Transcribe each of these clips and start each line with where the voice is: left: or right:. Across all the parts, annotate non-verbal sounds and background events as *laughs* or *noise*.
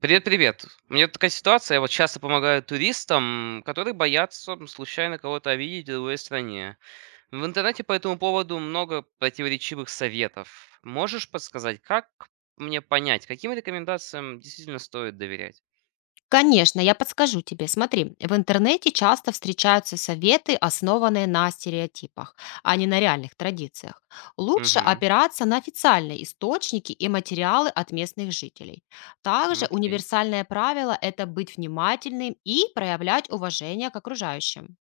right: Привет-привет. У меня такая ситуация, я вот часто помогаю туристам, которые боятся случайно кого-то обидеть в другой стране. В интернете по этому поводу много противоречивых советов. Можешь подсказать, как мне понять, каким рекомендациям действительно стоит доверять?
left: Конечно, я подскажу тебе. Смотри, в интернете часто встречаются советы, основанные на стереотипах, а не на реальных традициях. Лучше
right: Угу,
left: опираться на официальные источники и материалы от местных жителей. Также
right: окей.
left: универсальное правило– это быть внимательным и проявлять уважение к окружающим.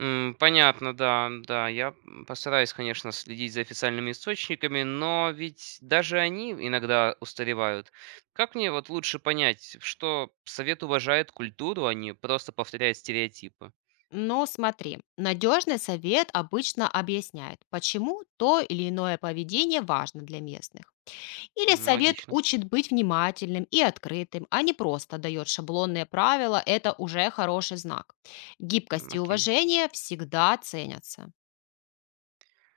right: Понятно, да, да. Постараюсь, конечно, следить за официальными источниками, но ведь даже они иногда устаревают. Как мне вот лучше понять, что совет уважает культуру, а не просто повторяет стереотипы?
left: Но смотри, надежный совет обычно объясняет, почему то или иное поведение важно для местных. Или совет
right: Логично.
left: учит быть внимательным и открытым, а не просто дает шаблонные правила, это уже хороший знак. Гибкость и
right: Окей.
left: уважение всегда ценятся.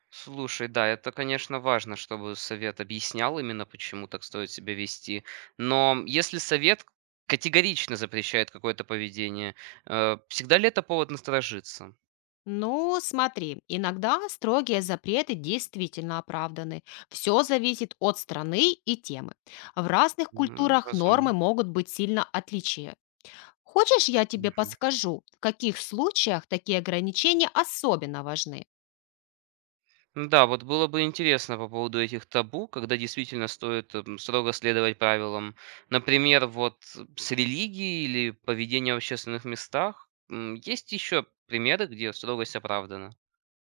right: Слушай, да, это, конечно, важно, чтобы совет объяснял именно, почему так стоит себя вести. Но если совет категорично запрещает какое-то поведение, всегда ли это повод насторожиться?
left: Ну, смотри, иногда строгие запреты действительно оправданы. Все зависит от страны и темы. В разных культурах нормы
right: Разумно.
left: могут быть сильно отличие. Хочешь, я тебе
right: Мгм.
left: подскажу, в каких случаях такие ограничения особенно важны?
right: Ну да, вот было бы интересно по поводу этих табу, когда действительно стоит строго следовать правилам. Например, вот с религией или поведением в общественных местах. Есть еще примеры, где строгость оправдана.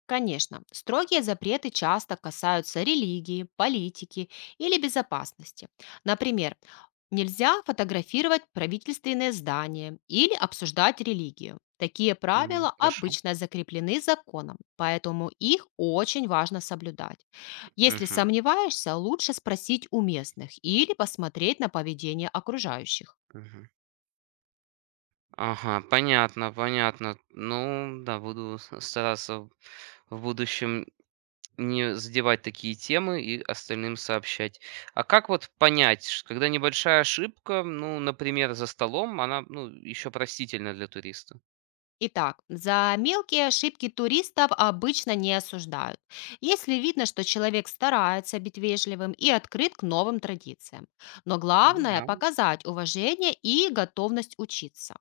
left: Конечно, строгие запреты часто касаются религии, политики или безопасности. Например, нельзя фотографировать правительственные здания или обсуждать религию. Такие правила
right: Хорошо.
left: обычно закреплены законом, поэтому их очень важно соблюдать. Если
right: Мгм,
left: сомневаешься, лучше спросить у местных или посмотреть на поведение окружающих.
right: мгм. Ага, понятно, понятно. Ну, да, буду стараться в будущем не задевать такие темы и остальным сообщать. А как вот понять, когда небольшая ошибка, ну, например, за столом, она, ну, еще простительна для туриста?
left: Итак, за мелкие ошибки туристов обычно не осуждают, если видно, что человек старается быть вежливым и открыт к новым традициям. Но главное–
right: Да.
left: показать уважение и готовность учиться.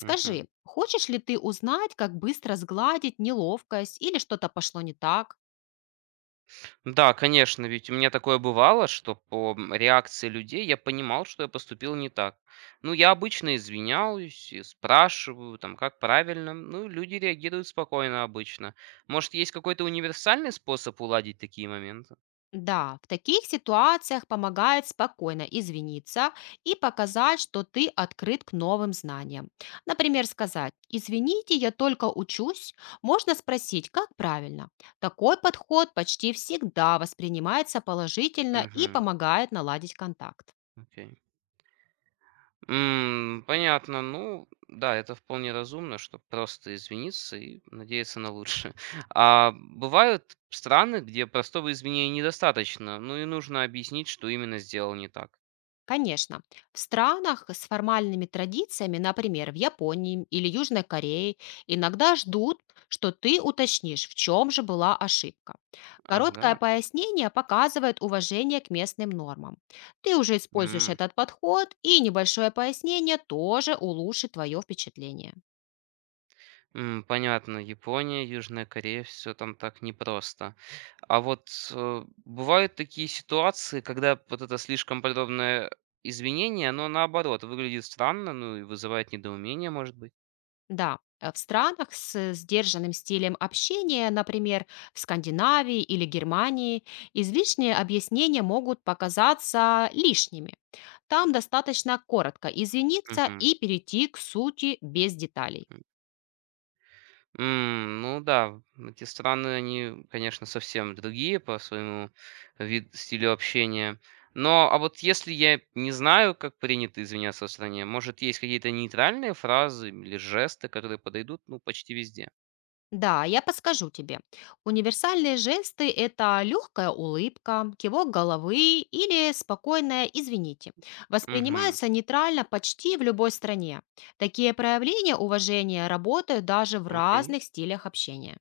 right: Мгм.
left: хочешь ли ты узнать, как быстро сгладить неловкость или что-то пошло не так?
right: Да, конечно, ведь у меня такое бывало, что по реакции людей я понимал, что я поступил не так. Ну, я обычно извиняюсь и спрашиваю, там, как правильно. Ну, люди реагируют спокойно обычно. Может, есть какой-то универсальный способ уладить такие моменты?
left: Да, в таких ситуациях помогает спокойно извиниться и показать, что ты открыт к новым знаниям. Например, сказать «Извините, я только учусь». Можно спросить, как правильно. Такой подход почти всегда воспринимается положительно и
right: Угу.
left: помогает наладить контакт.
right: Окей. Понятно. Ну да, это вполне разумно, что просто извиниться и надеяться на лучшее. *laughs* А бывают страны, где простого извинения недостаточно, ну и нужно объяснить, что именно сделал не так.
left: Конечно, в странах с формальными традициями, например, в Японии или Южной Корее, иногда ждут, что ты уточнишь, в чем же была ошибка.
right: Ах, да?
left: Короткое пояснение показывает уважение к местным нормам. Ты уже используешь
right: М.
left: этот подход, и небольшое пояснение тоже улучшит твое впечатление.
right: Понятно. Япония, Южная Корея, все там так непросто. А вот, бывают такие ситуации, когда вот это слишком подробное извинение, оно наоборот выглядит странно, ну и вызывает недоумение, может быть?
left: Да, в странах с сдержанным стилем общения, например, в Скандинавии или Германии, излишние объяснения могут показаться лишними. Там достаточно коротко извиниться
right: Мгм.
left: и перейти к сути без деталей.
right: Ну да, эти страны, они, конечно, совсем другие по своему вид стилю общения. Но, а вот если я не знаю, как принято извиняться в стране, может, есть какие-то нейтральные фразы или жесты, которые подойдут, ну, почти везде?
left: Да, я подскажу тебе. Универсальные жесты– это легкая улыбка, кивок головы или спокойное «извините».
right: Мгм.
left: Воспринимаются нейтрально почти в любой стране. Такие проявления уважения работают даже в
right: Окей.
left: разных стилях общения.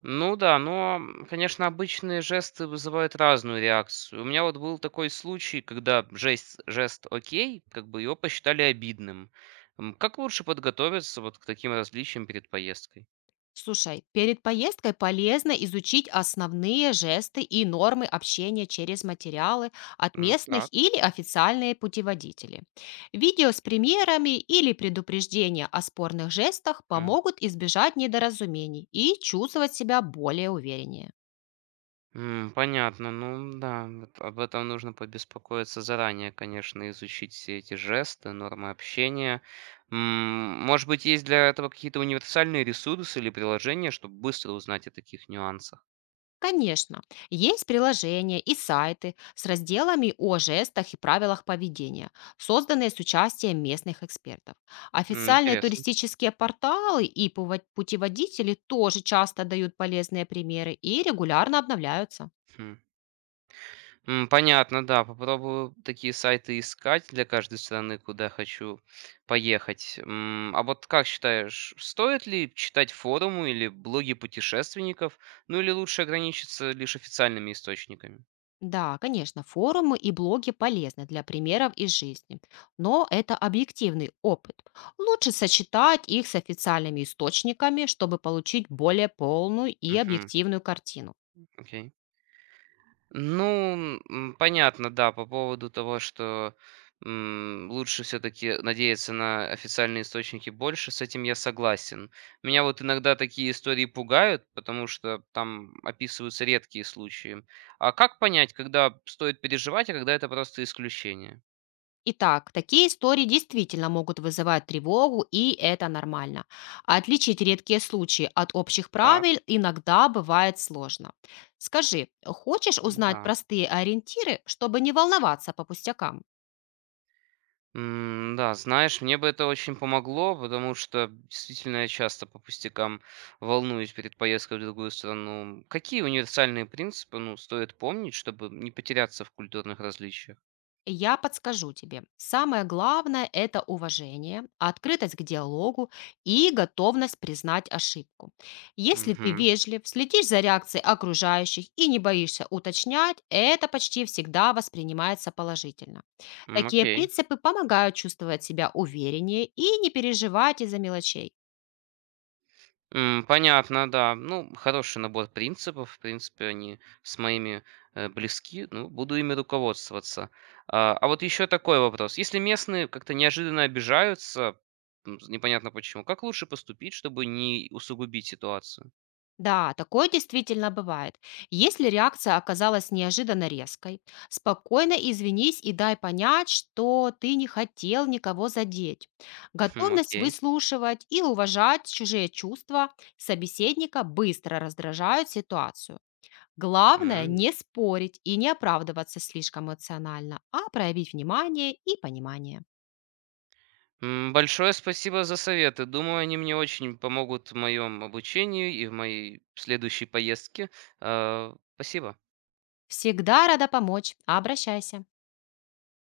right: Ну да, но, конечно, обычные жесты вызывают разную реакцию. У меня вот был такой случай, когда жест, жест «окей», как бы его посчитали обидным. Как лучше подготовиться вот к таким различиям перед поездкой?
left: Слушай, перед поездкой полезно изучить основные жесты и нормы общения через материалы от местных
right: Так.
left: или официальные путеводители. Видео с примерами или предупреждения о спорных жестах
right: М.
left: помогут избежать недоразумений и чувствовать себя более увереннее.
right: Понятно. Ну да, вот об этом нужно побеспокоиться заранее, конечно, изучить все эти жесты, нормы общения. Может быть, есть для этого какие-то универсальные ресурсы или приложения, чтобы быстро узнать о таких нюансах?
left: Конечно, есть приложения и сайты с разделами о жестах и правилах поведения, созданные с участием местных экспертов. Официальные
right: Интересно.
left: туристические порталы и путеводители тоже часто дают полезные примеры и регулярно обновляются.
right: Хм. Понятно, да. Попробую такие сайты искать для каждой страны, куда хочу поехать. А вот как считаешь, стоит ли читать форумы или блоги путешественников, ну или лучше ограничиться лишь официальными источниками?
left: Да, конечно, форумы и блоги полезны для примеров из жизни, но это объективный опыт. Лучше сочетать их с официальными источниками, чтобы получить более полную и
right: Угу,
left: объективную картину.
right: окей. Ну, понятно, да, по поводу того, что лучше все-таки надеяться на официальные источники больше, с этим я согласен. Меня вот иногда такие истории пугают, потому что там описываются редкие случаи. А как понять, когда стоит переживать, а когда это просто исключение?
left: Итак, такие истории действительно могут вызывать тревогу, и это нормально. А отличить редкие случаи от общих
right: Так,
left: правил иногда бывает сложно. Скажи, хочешь узнать
right: да.
left: простые ориентиры, чтобы не волноваться по пустякам?
right: Да, знаешь, мне бы это очень помогло, потому что действительно я часто по пустякам волнуюсь перед поездкой в другую страну. Какие универсальные принципы, ну, стоит помнить, чтобы не потеряться в культурных различиях?
left: Я подскажу тебе. Самое главное– это уважение, открытость к диалогу и готовность признать ошибку. Если ты
right: Угу.
left: вежлив, следишь за реакцией окружающих и не боишься уточнять, это почти всегда воспринимается положительно. Такие
right: Окей.
left: принципы помогают чувствовать себя увереннее и не переживать из-за мелочей.
right: Понятно, да. Ну, хороший набор принципов. В принципе, они с моими, близки. Ну, буду ими руководствоваться. А вот еще такой вопрос. Если местные как-то неожиданно обижаются, з непонятно почему, как лучше поступить, чтобы не усугубить ситуацию?
left: Да, такое действительно бывает. Если реакция оказалась неожиданно резкой, спокойно извинись и дай понять, что ты не хотел никого задеть.
right: Хм,
left: Готовность
right: окей.
left: выслушивать и уважать чужие чувства собеседника быстро раздражают ситуацию. Главное
right: М.
left: не спорить и не оправдываться слишком эмоционально, а проявить внимание и понимание.
right: Большое спасибо за советы. Думаю, они мне очень помогут в моем обучении и в моей следующей поездке. А, спасибо.
left: Всегда рада помочь. Обращайся.